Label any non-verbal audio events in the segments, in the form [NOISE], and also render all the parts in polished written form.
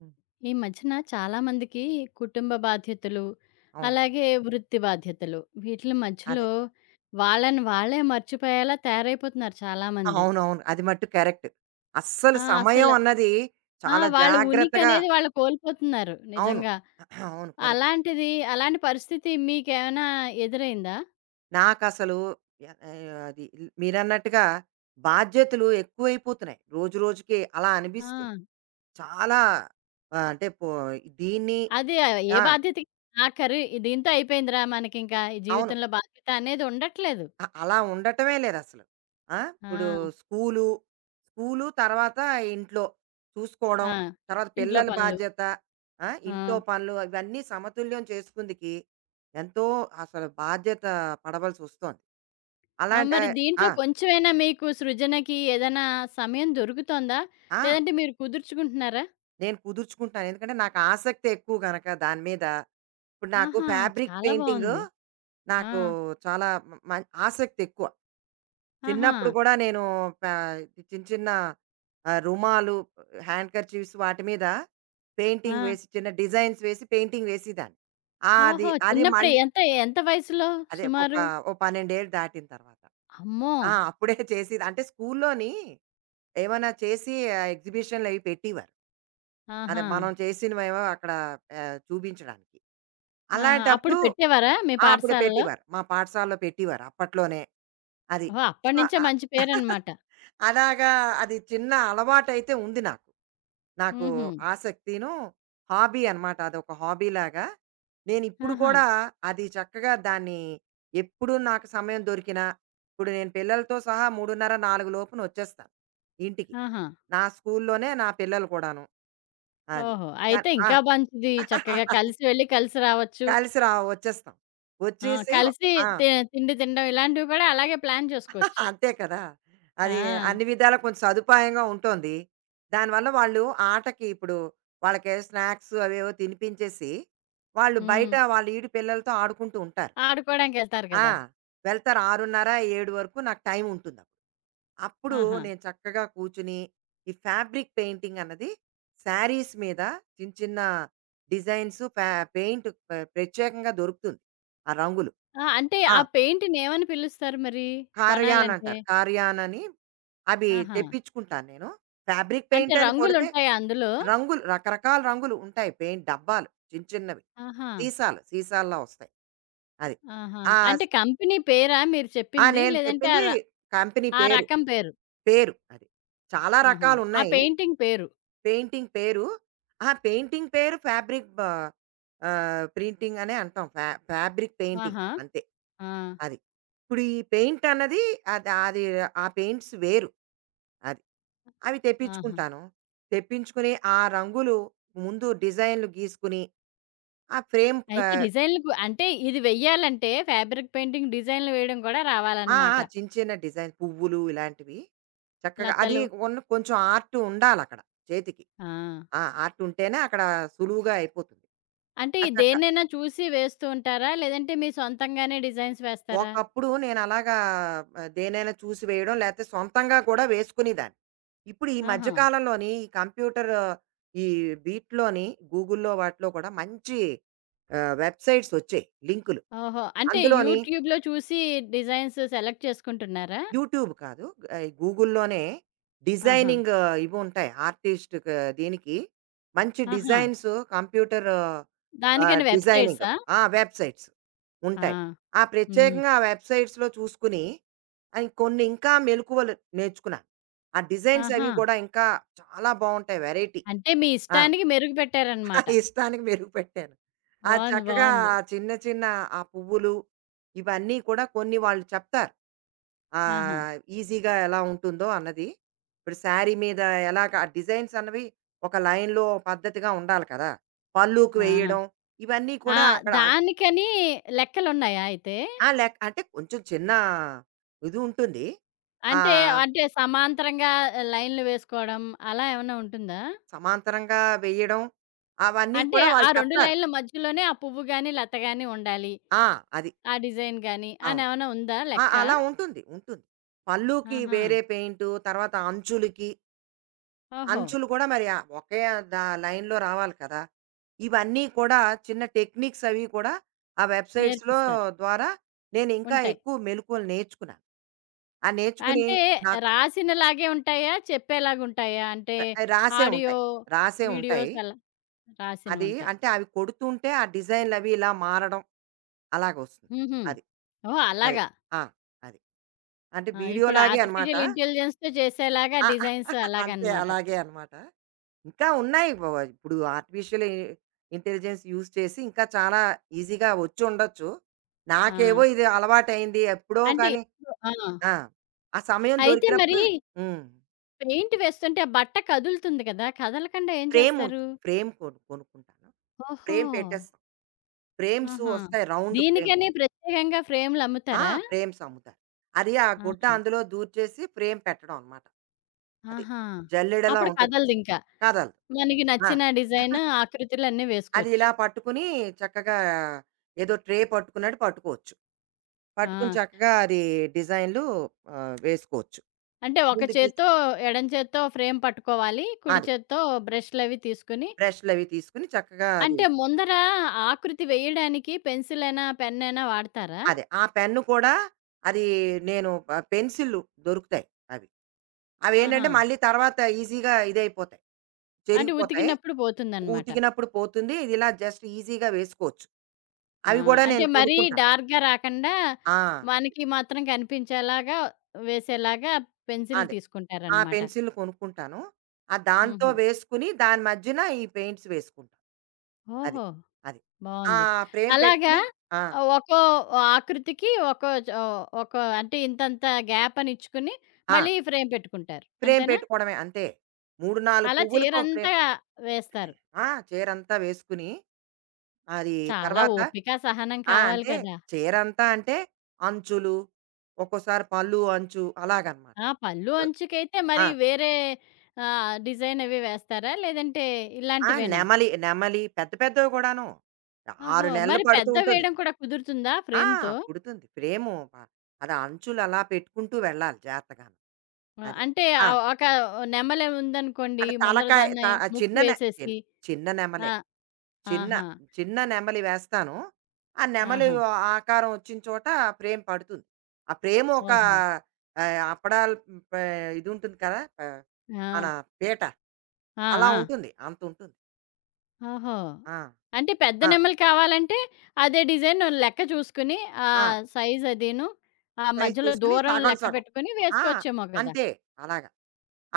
హ్మ్. ఈ మధ్యన చాలామందికి కుటుంబ బాధ్యతలు, అవును. అలాగే వృత్తి బాధ్యతలు వీటిల అదే. మధ్యలో వాళ్ళని వాళ్ళే మర్చిపోయేలా తయారైపోతున్నారు చాలామంది. అవునవును. అది మట్టుకు కరెక్ట్. అస్సలు ఆ! సమయం అసల అన్నది ఆ! చాలా వాళ్ళ జాగ్రత్తగా ఉనికనేది వాళ్ళు కోల్పోతున్నారు అవును. నిజంగా. [CLEARS THROAT] అవును. కరెక్ట్. అలాంటిది అలాంటి పరిస్థితి మీకేమైనా ఎదురైందా? నాకసలు అది మీరన్నట్టుగా బాధ్యతలు ఎక్కువైపోతున్నాయి. రోజు రోజుకి అలా అనిపిస్తుంది. ఆ! చాలా అంటే దీన్ని అదే ఏ ఆ! బాధ్యతకి ఆఖరి దీంతో అయిపోయిందిరా మనకింకా ఈ అవును. జీవితంలో బాధ్యత అనేది ఉండట్లేదు. అలా ఉండటమే లేదు అసలు. ఆ, ఇప్పుడు ఆ! స్కూలు స్కూలు తర్వాత ఇంట్లో చూసుకోవడం, ఆ! తర్వాత ఇంట్లో పిల్లల పనులు. బాధ్యత, ఆ, ఆ! ఇంట్లో పనులు ఇవన్నీ సమతుల్యం చేసుకుందికి ఎంతో అసలు బాధ్యత పడవలసి వస్తుంది ఆ! అలాంటి. మరి ఆ, దీంట్లో కొంచెమైనా మీకు సృజనకి ఏదైనా సమయం దొరుకుతోందా? ఆ, లేదంటే మీరు కుదుర్చుకుంటున్నారా? నేను కుదుర్చుకుంటాను ఎందుకంటే నాకు ఆసక్తి ఎక్కువ కనుక దాని మీద. ఇప్పుడు నాకు ఆహా! ఫ్యాబ్రిక్ చాలా పెయింటింగ్, బావుంది. ఆ! నాకు చాలా ఆసక్తి ఎక్కువ. ఆహా! చిన్నప్పుడు కూడా నేను ప చిన్న చిన్న రుమాలు, హ్యాండ్ కర్చీఫ్స్ వాటి మీద పెయింటింగ్ ఆ! వేసి చిన్న డిజైన్స్ వేసి పెయింటింగ్ వేసేదాన్ని. ఆ! అది, ఓహో! అది చిన్నప్పుడే మళ్ళీ ఎంత ఎంత వయసులో అదే ఒక సుమారు? ఓ 12 ఏళ్ళు దాటిన తర్వాత. అమ్మో! ఆ! అప్పుడే చేసేది. అంటే స్కూల్లోని ఏమైనా చేసి ఎగ్జిబిషన్‌లవి పెట్టేవారు. అదే ఆహా! మనం చేసినవేవో అక్కడ చూపించడానికి ఆహా! అప్పుడు అలాంటప్పుడు. పెట్టేవారా మీ ఆ! అప్పుడు పాఠశాలలో? పెట్టేవారు. మా పాఠశాలలో పెట్టేవారు అప్పట్లోనే. అది. ఓహో! సో అప్పటినుంచే మంచి పేరనమాట. అలాగా అది చిన్న అలవాటైతే ఉంది నాకు. నాకు హుహు. ఆసక్తిను, హాబీ అనమాట. అదొక హాబీలాగా. నేనిప్పుడు ఆహా! కూడా అది చక్కగా దాన్ని, ఎప్పుడు నాకు సమయం దొరికినా, ఇప్పుడు నేను పిల్లలతో సహా 3:30, 4 లోపున వచ్చేస్తాను ఇంటికి. ఆహా! నా స్కూల్లోనే నా పిల్లలు కూడాను. అది. ఓహో! దా అయితే ఆ! ఇంకా మంచిది. చక్కగా [LAUGHS] కలిసి వెళ్లి కలిసి రావచ్చు. కలిసి వచ్చేస్తాం. ఆ! వచ్చేసి కలిసి ఆ! తి తిండి తినడం ఇలాంటివి కూడా అలాగే ప్లాన్ చేసుకోవచ్చు. అంతే కదా! అది ఆ! అన్ని విధాలా కొంచెం సదుపాయంగా ఉంటోంది. దానివల్ల వాళ్ళు ఆటకి ఇప్పుడు వాళ్ళకి స్నాక్స్ అవేవో తినిపించేసి, వాళ్ళు బయట హ్మ్. వాళ్ళ ఈడు పిల్లలతో ఆడుకుంటూ ఉంటారు. ఆడుకోవడానికెళ్తారు ఆ! కదా! వెళ్తారు 6:30, 7 వరకు నాకు టైం ఉంటుందప్పుడు. అప్పుడు అప్పుడు ఆహా! నేను చక్కగా కూర్చుని, ఈ ఫ్యాబ్రిక్ పెయింటింగ్ అన్నది శారీస్ మీద చిన్న చిన్న డిజైన్స్, పెయింట్, ప్రత్యేకంగా దొరుకుతుంది, ఆ రంగులు. ఆ! అంటే ఆ! ఆ పెయింట్‌ని ఏమని పిలుస్తారు మరి? కార్యాన్ కొనాలంటే? అంటారు. కార్యాన్ అని అవి ఆహా! తెప్పించుకుంటాను నేను. ఫ్యాబ్రిక్ అంటే పెయింట్ అని కొడితే రంగులుంటాయా అందులో? రంగులు, రకరకాల రంగులు ఉంటాయి. పెయింట్ డబ్బాలు చిన్న చిన్నవి. ఆహా! సీసాలు, సీసాల్లా వస్తాయి. అది. ఆహా! ఆ! అంటే స్ కంపెనీ పేరా మీరు ఆ! చెప్పింది? నేను లేదంటే చెప్పింది కంపెనీ ఆ పేరు. రకం పేరు? పేరు అది. చాలా ఆహా! ఆ రకాలున్నాయి. పెయింటింగ్ పేరు. పెయింటింగ్ పేరు. ఆ పెయింటింగ్ పేరు ఫ్యాబ్రిక్ బ ప్రింటింగ్ అనే అంటాం. ఫ్యాబ్రిక్ పెయింటింగ్ ఆహా! అంతే. ఆ! అది. ఇప్పుడు ఈ పెయింట్ అన్నది అది అది ఆ పెయింట్స్ వేరు. అది. అవి ఆహా! తెప్పించుకుంటాను. తెప్పించుకుని, ఆ రంగులు, ముందు డిజైన్‌లు గీసుకుని, ఆ ఫ్రేమ్ క అయితే డిజైన్‌లకు అంటే ఇది వెయ్యాలంటే ఫ్యాబ్రిక్ పెయింటింగ్ డిజైన్‌లు వేయడం కూడా ఆ! ఆ! రావాలన్నమాట. చిన్న చిన్న డిజైన్ పువ్వులు ఇలాంటివి. చక్కగా అది లతలు. ఉన్న కొంచెం ఆర్ట్ ఉండాలక్కడ చేతికి. ఆ! ఆ! ఆర్ట్ ఉంటేనే అక్కడ సులువుగా అయిపోతుంది. అంటే ఆ! ఈ దేన్నైనా చూసి వేస్తూ ఉంటారా? లేదంటే మీ సొంతంగానే డిజైన్స్ వేస్తారా? ఒకప్పుడు నేనలాగా దేన్నైనా చూసి వేయడం, లేతే సొంతంగా కూడా వేసుకునేదాన్ని. ఇప్పుడు ఈ మధ్య ఆహా! కాలంలోని ఈ కంప్యూటర్, ఈ వీటిలోని గూగుల్‌లో వాటిలో కూడా మంచి వెబ్‌సైట్స్ వచ్చాయి, లింకులు. ఓహో! అంటే అందులోని యూట్యూబ్‌లో చూసి డిజైన్స్ సెలెక్ట్ చేసుకుంటున్నారా? యూట్యూబ్ కాదు. గూగుల్‌లోనే ఆహా! డిజైనింగ్ ఆ, ఇవి ఉంటాయి. ఆర్టిస్ట్ క దీనికి మంచి ఆహా! డిజైన్స్, కంప్యూటర్ దానికని డిజైనింగ్ వెబ్‌సైట్సా? ఆ! వెబ్‌సైట్స్ ఆ! ఉంటాయి. ఆ హ్మ్. ప్రత్యేకంగా ఆ వెబ్‌సైట్స్‌లో చూసుకుని అయి కొన్ని ఇంకా మెలుకువలు నేర్చుకున్నాను. ఆ డిజైన్స్ అవి ఆహా! కూడా ఇంకా చాలా బావుంటాయి, వెరైటీ. అంటే మీ ఆ! ఇష్టానికి మెరుగు పెట్టారనమాట. [LAUGHS] ఇష్టానికి మెరుగు పెట్టాను. ఆ బావుంది. చక్కగా బావుంది. ఆ చిన్న చిన్న ఆ పువ్వులు ఇవన్నీ కూడా కొన్ని వాళ్ళు చెప్తారు, ఆహా! ఈజీగా ఎలా ఉంటుందో అన్నది. ఇప్పుడు శారీ మీద ఎలాగ ఆ డిజైన్స్ అన్నవి ఒక లైన్‌లో పద్ధతిగా ఉండాలి కదా! పళ్ళుకి ఆ! వేయడం ఇవన్నీ ఆ! కూడా అక్కడ. దానికని లెక్కలున్నాయా అయితే? ఆ! అంటే కొంచెం చిన్న ఇది ఉంటుంది. అంటే, ఆహ్, అంటే సమాంతరంగా లైన్‌లు వేసుకోవడం అలా ఏమన్నా ఉంటుందా? సమాంతరంగా వేయడం అవన్నీ అంటే కూడా ఆ వాళ్ళు 2 చెప్తారు. లైన్‌ల మధ్యలోనే ఆ పువ్వు గాని, లత గాని ఉండాలి. ఆ! అది. ఆ డిజైన్ గాని అని అవును. ఏమన్నా ఉందా ఆ! లెక్క? అలా ఉంటుంది. ఉంటుంది. పళ్ళుకి ఆహా! వేరే పెయింటు, తర్వాత అంచులకి ఓహో! అంచులు కూడా మరి ఆ ఒకే లైన్‌లో రావాలి కదా! ఇవన్నీ కూడా చిన్న టెక్నిక్స్ అవి కూడా ఆ వెబ్‌సైట్స్‌లో నేర్పిస్తారు. ద్వారా నేను ఇంకా ఉంటాయి. ఎక్కువ మెళకువలు నేర్చుకున్నాను. ఆ నేర్చుకుని అంటే నాకు, రాసినలాగే ఉంటాయా? చెప్పేలాగా ఉంటాయా? అంటే రాసే ఆడియో, ఉంటాయి. రాసే ఉంటాయి. వీడియోస్ అలా రాసినవి అది ఉంటాయి. అంటే అవి కొడుతుంటే ఆ డిజైన్‌లు అవి ఇలా మారడం అలాగొస్తుంది. హుహు. అది. అది. ఓహ్! అదే అలాగా. ఆ! అది. అంటే ఆ! ఇప్పుడు వీడియోలాగే అనమాట. ఆర్టిఫిషియల్ [LAUGHS] ఇంటెలిజెన్స్‌తో చేసేలాగా ఆ! డిజైన్స్ అంతే అలాగనమాట. అలాగే అనమాట. ఇంకా ఉన్నాయి. వ వ ఇప్పుడు ఆర్టిఫిషియల్ ఇంటెలిజెన్స్ యూజ్ చేసి ఇంకా చాలా ఈజీగా వచ్చుండొచ్చు. ఆ! నాకేవో ఇది అలవాటయింది. ఎప్పుడో అంటే కానీ, ఇప్పుడు ఆ! ఆ! ఆ సమయం అయితే మరి దొరికినప్పుడు. హ్మ్. పెయింట్ వేస్తుంటే ఆ బట్ట కదులుతుంది కదా! కదలకుండా ఏం చేస్తారు? ఫ్రేమ్ కొనుక్కుంటాను. ఓహో! ఫ్రేమ్ పెట్టేస్తాం. ఫ్రేమ్స్ ఆహా! వస్తాయి, రౌండ్ ఫ్రేమ్. దీనికని ప్రత్యేకంగా ఆ! ఫ్రేములమ్ముతారా? ఫ్రేమ్స్ అమ్ముతారు. అది ఆ గుడ్డ ఆహా! అందులో దూర్చేసి ఫ్రేమ్ పెట్టడం అనమాట. అది. ఆహా! జల్లెడలా అప్పుడు ఉంటుంది. కదలదింక. కదలదు. మనకి ఆ! నచ్చిన డిజైన్, [LAUGHS] ఆకృతులన్నీ అది వేసుకోవచ్చు. ఇలా పట్టుకుని చక్కగా ఏదో ట్రే పట్టుకున్నట్టు పట్టుకోవచ్చు. ఆ! పట్టుకుని చక్కగా అది డిజైన్‌లు వేసుకోవచ్చు. అంటే ఒక ముందు గీసి చేత్తో ఎడం చేత్తో ఫ్రేమ్ పట్టుకోవాలి. కుడి అది చేత్తో బ్రష్‌లవి తీసుకొని బ్రష్‌లవి తీసుకొని చక్కగా అది. అంటే ముందర ఆకృతి వేయడానికి పెన్సిలైనా, పెన్నైనా వాడతారా? అదే. ఆ పెన్ను కూడా అది నేను పెన్సిల్లు దొరుకుతాయి అవి. ఆహా! అవేంటంటే మళ్ళీ తర్వాత ఈజీగా ఇదైపోతాయి, అంటే చెరిగిపోతాయి. ఉతికినప్పుడు పోతుందనమాట. ఉతికినప్పుడు పోతుంది. ఇది ఇలా జస్ట్ ఈజీగా వేసుకోవచ్చు. ఆ! అవి గూడా అంటే నేను మరీ కొనుక్కుంటాను. డార్క్‌గా రాకండా, ఆ! మనకి మాత్రం కనిపించేలాగా వేసేలాగా పెన్సిల్ అదే. ఆ తీసుకుంటారనమాట. పెన్సిల్‌లు కొనుక్కుంటాను. ఆ దాంతో హుహు. వేసుకుని దాని మధ్యన ఈ పెయింట్స్ వేసుకుంటాను. అది. ఓహో! అది. ఆ బావుంది. ఫ్రేమ్ అలాగా పెట్టుకుని ఆ! ఒక్కో ఆకృతికి ఒక్కో అంటే ఇంతంత గ్యాప్ అని ఇచ్చుకుని, ఆ! మళ్ళీ ఫ్రేమ్ పెట్టుకుంటారు. ఫ్రేమ్ అంతేనా? పెట్టుకోవడమే అంతే. 3, 4 అలా పువ్వులకో ఫ్రేమ్. చీరంతా వేస్తారు. ఆ! చీరంతా వేసుకుని అది చాలా తర్వాత. ఓపిక, సహనం ఆ! కావాలి అంటే కదా! చీరంతా అంటే అంచులు, ఒక్కోసారి పళ్ళు అంచు అలాగనమాట. ఆ! పళ్ళు అంచుకైతే ఆ! మరి వేరే డిజైన్ అవి వేస్తారా? లేదంటే ఆ! ఇలాంటివేనా? నెమలి, నెమలి పెద్ద పెద్దవి కూడాను. ఓహో! 6 నెలలు మరి పడుతూ పెద్దవి ఉంటుంది. వేయడం కూడా కుదురుతుందా ఆ! ఫ్రేమ్‌తో? పుడుతుంది. ఫ్రేము ప అది అంచులు అలా పెట్టుకుంటూ వెళ్ళాలి జాగ్రత్తగాను. ఆ! అది. అంటే ఆ! ఒక నెమలి ఉందనుకోండి అంటే ముందర తలకాయ త దాన్ని ఆ ముక్కు చిన్న నె చిన్ వేసేసి చిన్న నెమలే. ఆ! చిన్న, ఆహా! చిన్న నెమలి వేస్తాను. ఆ నెమలి ఆహా! ఆకారం వచ్చిన చోట ఫ్రేమ్ పడుతుంది. ఆ ఫ్రేమ్ ఒక ఓహో! అప్పడాలు పే ఇది ఉంటుంది కదా! ఆహ్, ఆ! మన పీట ఆ! అలా ఆ! ఉంటుంది. అంత ఉంటుంది. ఓహో! ఆ! అంటే పెద్ద ఆ! నెమలి కావాలంటే అదే డిజైన్ లెక్క చూసుకుని ఆ! సైజ్ అదీను ఆ సైజ్ మధ్యలో చూసుకొని దూరం సగం లెక్క సగం. పెట్టుకొని ఆ! వేసుకోవచ్చేమో కదా! అంతే అలాగ.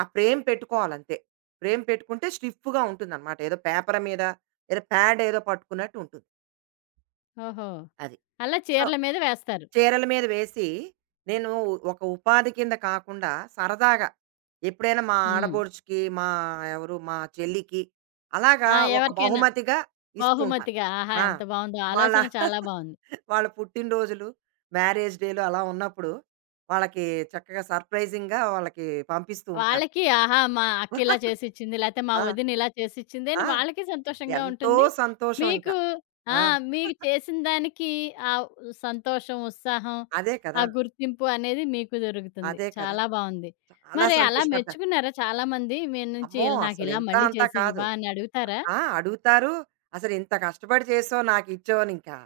ఆ ఫ్రేమ్ పెట్టుకోవాలంతే. ఫ్రేమ్ పెట్టుకుంటే స్టిఫ్‌గా ఉంటుందనమాట. ఏదో పేపర్ మీద, ఏదో ప్యాడ్ ఏదో పట్టుకున్నట్టు ఉంటుంది. ఓహో! అది. అలా సో, చీరల మీద వేస్తారు. చీరల మీద వేసి, నేను ఒక ఉపాధి కింద కాకుండా సరదాగా ఎప్పుడైనా మా హ్మ్. ఆడబోడుచుకి, మా ఎవరు మా చెల్లికి అలాగా ఆ! ఒక ఎవరికైనా బహుమతిగా ఇస్తూ ఉంటాను. బహుమతిగా. ఆహా! ఆ! ఎంత బావుందో వాళ్ళ ఆలోచన చాలా బావుంది. [LAUGHS] వాళ్ళ పుట్టినరోజులు, మ్యారేజ్ డేలు అలా ఉన్నప్పుడు వాళ్ళకి చక్కగా సర్ప్రైజింగ్‌గా వాళ్ళకి పంపిస్తూ ఉంటాను. వాళ్ళకి ఆహా! మా అక్క ఇలా [LAUGHS] చేసిచ్చింది, లేతే మా ఆ! వదిన ఇలా చేసిచ్చింది అని ఆ! వాళ్ళకి సంతోషంగా ఎంతో ఉంటుంది. సంతోషం ఇంకా. మీకు ఆ! ఆ! మీకు చేసిన దానికి ఆ సంతోషం, ఉత్సాహం, అదే ఆ కదా! గుర్తింపు అనేది మీకు దొరుకుతుంది. అదే కదా! చాలా బావుంది. చాలా మరి అలా సంతోషపడతారు. మెచ్చుకున్నారా చాలామంది మీ నుంచి అమ్మో! ఇలా అసలు నాకిలా ఇంత మళ్ళీ అంతా చేసి కాదు. ఇవ్వా అని అడుగుతారా? ఆ! అడుగుతారు. అసలు ఇంత కష్టపడి చేసావు నాకిచ్చావు అని ఇంకా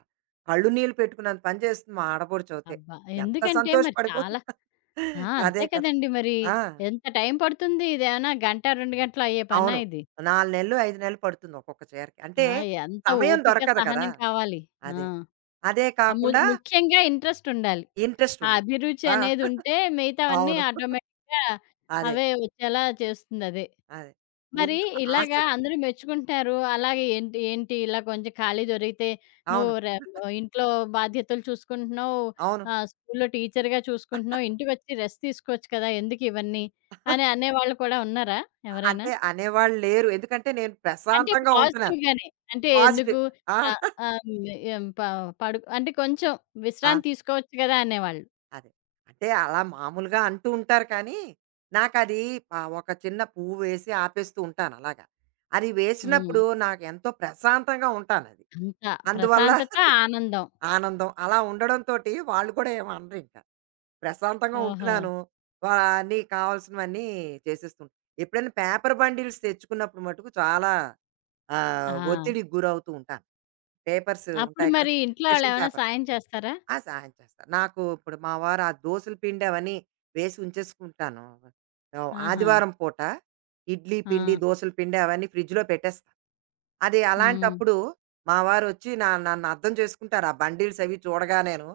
కళ్ళు నీళ్ళు పెట్టుకున్నంత పని చేస్తుంది మా ఆడపడుచవుతే. అబ్బా! ఎంత ఎందుకంటే మరి చాలా సంతోషపడిపోతుందో. ఆ! [LAUGHS] అదే అంతే కదా! కదండీ మరి. ఆ! ఎంత టైం పడుతుంది ఇదేమన్నా గంట, 2 గంటలు అయ్యే పనా అవును. ఇది? 4 నెలలు, 5 నెలలు పడుతుంది ఒక్కొక్క చీరకి. అంటే ఆ! ఎంత సమయం ఓపిక, దొరకదు కదా! సహనం కావాలి. ఆ! అదే. అదే ఆ! ము కాకుండా ముఖ్యంగా ఇంట్రెస్ట్ ఉండాలి. ఇంట్రెస్ట్ ఆ ఉండాలి. అభిరుచి ఆ! అనేది ఉంటే మిగతావన్నీ అవును. ఆటోమేటిక్‌గా అదే. అవే వచ్చేలా చేస్తుందదే. అదే. మరి ముందు ఇలాగా ఆసక్తి. అందరూ మెచ్చుకుంటారు. అలాగే ఏంటి, ఏంటి ఇలా కొంచెం ఖాళీ దొరికితే నువ్వు అవును. రె ఇంట్లో బాధ్యతలు చూసుకుంటున్నావు, అవును. స్కూల్‌లో టీచర్‌గా చూసుకుంటున్నావు, ఇంటికొచ్చి రెస్ట్ తీసుకోవచ్చు కదా! ఎందుకు ఇవన్నీ అని [LAUGHS] అనేవాళ్ళు కూడా ఉన్నారా ఎవరైనా? అంటే అనేవాళ్ళు లేరు. ఎందుకంటే నేను అంటే ప్రశాంతంగా ఉంటున్నాను. పాజిటివ్‌గానే. అంటే పాజిటివ్. ఎందుకు ఆ! ఆహ్, ఆహ్, హ్మ్, ప పడు అంటే కొంచెం ఆ! విశ్రాంతి తీసుకోవచ్చు కదా! అనేవాళ్ళు. అదే. అంటే అలా మామూలుగా అంటూ ఉంటారు కానీ, నాకది ఒక చిన్న పువ్వు వేసి ఆపేస్తూ ఉంటాను అలాగా. అది హ్మ్. వేసినప్పుడు నాకెంతో ప్రశాంతంగా ఉంటానది. అంత అందువల్ల ప్రశాంతత, ఆనందం. ఆనందం. అలా ఉండడంతోటి వాళ్ళు కూడా ఏమి అనరింక. ప్రశాంతంగా ఓహో! ఉంటున్నాను. వా అన్నీ కావాల్సినవన్నీ చేసేస్తుంటా. ఎప్పుడైనా పేపర్ బండిల్స్ తెచ్చుకున్నప్పుడు మటుకు చాలా ఆ! ఒత్తిడికి గురవుతూ ఉంటాను. పేపర్స్ అప్పుడు ఉంటాయి కదా! మరి ఇంట్లో స్పెషల్ వాళ్ళేమైనా పేపర్. సాయం చేస్తారా? ఆ! సహాయం చేస్తారు. నాకు ఇప్పుడు మా వారు ఆ దోసల పిండి అవన్నీ వేసి ఉంచేసుకుంటాను. ఆహా! ఆదివారం పూట ఇడ్లీ ఆ! పిండి, దోసల పిండి అవన్నీ ఫ్రిడ్జ్‌లో పెట్టేస్తాను. అది హ్మ్. అలాంటప్పుడు మా వారొచ్చి నన్ను అర్థం చేసుకుంటారు. ఆ బండిల్స్ అవి చూడగానేను.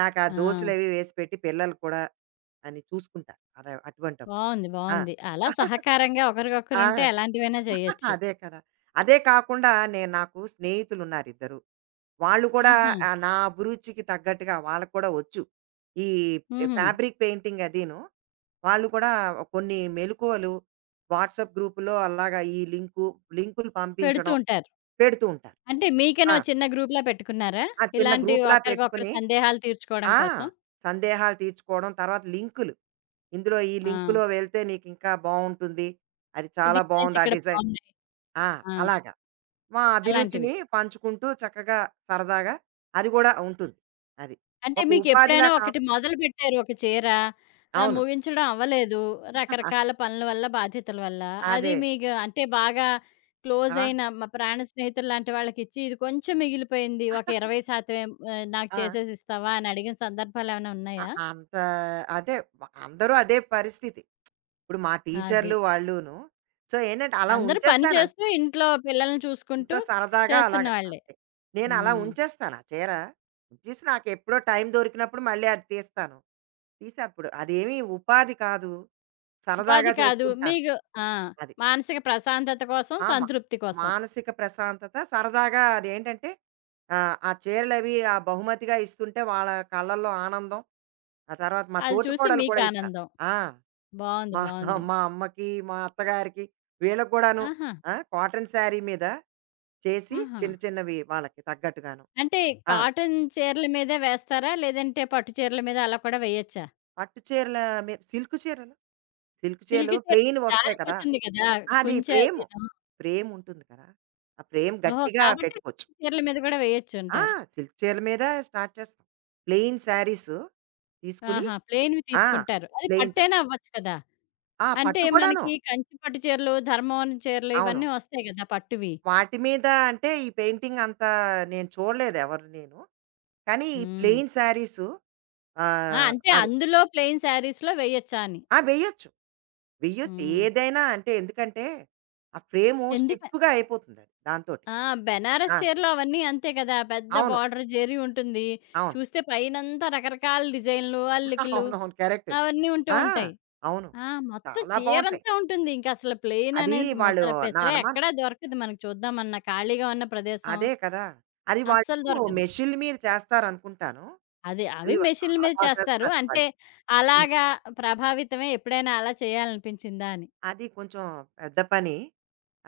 నాకు ఆ ఆ! దోసలవి వేసి పెట్టి పిల్లలు కూడా అని చూసుకుంటారు. అలా అటువంటప్పుడు. బావుంది. ఆ! బావుంది. అలా [LAUGHS] సహకారంగా ఆ! ఒకరికొకరుంటే ఎలాంటివైనా చేయొచ్చు. అదే కదా! అదే కాకుండా నాకు స్నేహితులున్నారు ఇద్దరు. వాళ్ళు కూడా ఆహా! ఆ నా అభిరుచికి తగ్గట్టుగా వాళ్ళకి కూడా వచ్చు, ఈ హుహు. ఫ్యాబ్రిక్ పెయింటింగ్ అదీను. వాళ్ళు కూడా కొన్ని మెలుకువలు వాట్సాప్ గ్రూప్‌లో అలాగా ఈ లింకు, లింకులు పెడుతూ పంపించడం ఉంటారు. పెడుతూ ఉంటారు. అంటే మీకని ఆ! ఓ చిన్న గ్రూప్‌లా పెట్టుకున్నారా? ఆ చిన్న ఇలాంటి గ్రూప్‌లా ఒకరికొకరు పెట్టుకొని సందేహాలు తీర్చుకోవడం ఆ! కోసం. సందేహాలు తీర్చుకోవడం, తర్వాత లింకులు. ఇందులో ఈ ఆ! లింకులో వెళ్తే నీకింకా బావుంటుంది. అది ఈ చాలా డిజైన్స్ బావుంది ఆ ఇక్కడ డిజైన్. బావున్నాయి. ఆ! ఆ! అలాగ. మా అలాంటివి. అభిరుచిని పంచుకుంటూ చక్కగా సరదాగా అది కూడా ఉంటుంది. అది. అంటే ఒక ఉపాధిలా మీకెప్పుడైనా కా ఒకటి మొదలుపెట్టారు ఒక చీర, అవును. ముగించడం అవ్వలేదు. రకరకాల [LAUGHS] పనుల వల్ల, బాధ్యతల వల్ల. అది అదే. మీకు అంటే బాగా ఆ! క్లోజయిన మా ప్రాణ స్నేహితుల్లాంటి వాళ్ళకిచ్చి, ఇది కొంచెం మిగిలిపోయింది. ఒక 20% నాకు ఆ! చేసేసి ఇస్తావా అని అడిగిన సందర్భాలేమైనా ఉన్నాయా? అంత అదే అందరూ అదే పరిస్థితి. ఇప్పుడు మా అది. టీచర్లు వాళ్ళును. సో, ఏంటంటే అలా అందరూ పని ఉంచేస్తాను అంతే. చేస్తూ, ఇంట్లో పిల్లల్ని ఇంట్లో చూసుకుంటూ సరదాగా చేస్తున్న అలాగా వాళ్ళే. అంతే. నేను అలా హ్మ్. ఉంచేస్తాను ఆ చీర. ఉంచేసి నాకెప్పుడో టైం దొరికినప్పుడు మళ్ళీ అది తీస్తాను. తీసి అప్పుడు అదేమి ఉపాధి కాదు. సరదాగా ఉపాధి కాదు. చేసుకుంటాను. మీకు ఆ! అది. మానసిక ప్రశాంతత కోసం, ఆ! సంతృప్తి కోసం. మానసిక ప్రశాంతత సరదాగా అదేంటంటే ఆ చీరలవి ఆ బహుమతిగా ఇస్తుంటే వాళ్ళ కళ్ళల్లో ఆనందం. ఆ తర్వాత మా అది చూసి తోటికోడలు మీకు కూడా ఇస్తారు. ఆనందం. ఆ! బావుంది. మా బావుంది. మా అమ్మకి, మా అత్తగారికి వీళ్ళకి కూడాను. ఆహా! ఆ! కాటన్ శారీ మీద చేసి ఆహా! చిన్న చిన్నవి వాళ్ళకి తగ్గట్టుగాను. అంటే ఆ! కాటన్ చీరల మీదే వేస్తారా? లేదంటే పట్టు చీరల మీద అలా కూడా వేయొచ్చా? పట్టు చీరల మీ సిల్క్ చీరలు, సిల్క్ చీరలు సిల్క్ చీర ప్లెయిన్‌వి వస్తాయి కదా! జారిపోతుంది కదా! అది కుంచె ప్రేము. అదీను. ప్రేముంటుంది కదా! ఆ ప్రేమ ఓహో! గట్టిగా కాబట్టి పెట్టుకోవచ్చు. సిల్క్ చీరల మీద కూడా ఆ! వేయొచ్చంటారు. సిల్క్ చీరల మీద స్టార్ట్ చేస్తాం. ప్లెయిన్ శారీస్ తీసుకుని ఆహా! ప్లెయిన్‌వి ఆ! తీసుకుంటారు. అది ప్లెయిన్ శా పట్టైనా అవ్వచ్చు కదా! ఆ! అంటే పట్టు కూడాను. మనకి కంచి పట్టు చీరలు, ధర్మవరం చీరలు అవును. ఇవన్నీ వస్తాయి కదా! పట్టువి. వాటి మీద అంటే ఈ పెయింటింగ్ అంత నేను చూడలేదు ఎవరు నేను. కానీ ఈ హ్మ్. ప్లెయిన్ శారీస్ ఆ! అంటే అది. అందులో ప్లెయిన్ శారీస్‌లో వేయొచ్చా అని. ఆ! వెయ్యొచ్చు. వెయ్యొచ్చు. హ్మ్. ఏదైనా అంటే ఎందుకంటే ఆ ఫ్రేము ఎందుక స్టిఫ్‌గా అయిపోతుందది దాంతోటి. ఆ! బెనారస్ ఆ! చీరలు అవన్నీ అంతే కదా! పెద్ద అవును. బార్డర్ జెరీ ఉంటుంది. అవును. చూస్తే పైనంతా రకరకాల డిజైన్‌లు, [LAUGHS] అల్లికలు అవునవును. కరెక్ట్. అవన్నీ ఉంటూ ఆ! ఉంటాయి. అవును. ఆ! మొత్తం చాలా బావుంటాయి. చీరంతా ఉంటుంది. ఇంకసలు ప్లెయిన్ అది అనేది వాళ్ళు, ముసల నా పెసరే అనుమానం ఎక్కడా దొరకదు మనకు చూద్దామన్నా ఖాళీగా ఉన్న ప్రదేశం అదే కదా! అది అస్సలు వాళ్ళు దొరకదు. మెషిన్‌ల మీద చేస్తారనుకుంటాను. అది అవి అది వాళ్ళు మెషిన్‌ల చాలా మీద చేస్తారు. చేస్తారు అంటే వాళ్ళు. హ్మ్. అలాగా ప్రభావితమై ఎప్పుడైనా అలా చేయాలనిపించిందా అని. అది కొంచెం పెద్ద పని.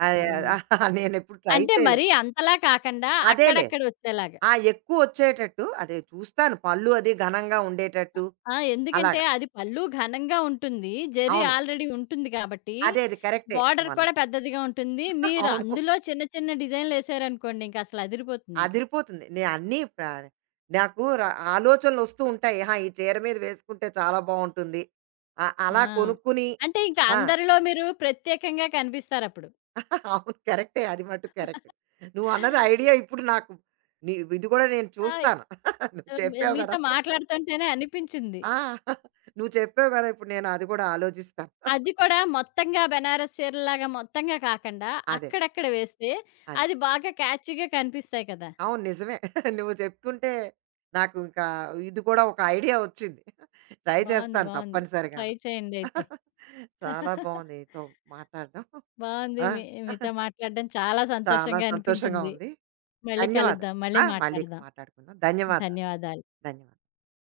అది హ్మ్. నేనెప్పుడు [LAUGHS] ట్రై అంటే చేయలేదు. మరీ అంతలా కాకండా అదేలే. అక్కడక్కడ వచ్చేలాగా. ఆ! ఎక్కువొచ్చేటట్టు అదే చూస్తాను. పళ్ళు అది ఘనంగా ఉండేటట్టు ఆ! ఎందుకంటే అలాగా. అది పళ్ళు ఘనంగా ఉంటుంది. జరీ అవును. ఆల్రెడీ ఉంటుంది కాబట్టి, అదే అది కరెక్టే. బోర్డర్ కూడా మనకి. పెద్దదిగా ఉంటుంది. [LAUGHS] మీరు అవును. అందులో చిన్న చిన్న డిజైన్‌లేసారనుకోండి ఇంక అసలు అదిరిపోతుందింక. అదిరిపోతుంది. నే అన్నీ ప్ర నాకు ర ఆలోచనలొస్తూ ఉంటాయి. ఆహా! ఈ చీర మీద వేసుకుంటే చాలా బావుంటుంది. ఆ! అలా కొనుక్కుని అంటే ఇంక ఆ! అందరిలో మీరు ప్రత్యేకంగా కనిపిస్తారప్పుడు. అవును. కరెక్టే. అది మటుకు కరెక్ట్. నువ్వన్నది ఐడియా ఇప్పుడు నాకు, నీ ఇది కూడా నేను ఆయ్ చూస్తాను. [LAUGHS] నువ్వు ఆహ్, మీ చెప్పావు కదా! మీతో మాట్లాడుతుంటేనే అనిపించింది. ఆ! నువ్వు చెప్పావు కదా! ఇప్పుడు నేను అది కూడా ఆలోచిస్తాను. అది కూడా మొత్తంగా బెనారస్ చీరలాగా మొత్తంగా కాకుండా, అదే. అక్కడక్కడ వేస్తే అది. అది బాగా క్యాచీగా కనిపిస్తాయి కదా! అవును. నిజమే. [LAUGHS] నువ్వు చెప్తుంటే నాకు ఇంకా ఇది కూడా ఒక ఐడియా వచ్చింది. [LAUGHS] ట్రై బావుంది. చేస్తాను బావుంది. ట్రై తప్పనిసరిగాను. చేయండయితే. [LAUGHS] చాలా [LAUGHS] బావుంది నీతో మాట్లాడడం. బావుంది. ఆ! మీతో [LAUGHS] మాట్లాడడం చాలా చాలా సంతోషంగా సంతోషంగా అనిపించింది. ఉంది. మళ్ళీ ధన్యవాదాలు. కలుద్దాం. మళ్ళీ ఆ! మళ్ళీ మాట్లాడదాం. మాట్లాడుకుందాం. ధన్యవాదాలు. ధన్యవాదాలు. ధన్యవాదాలు.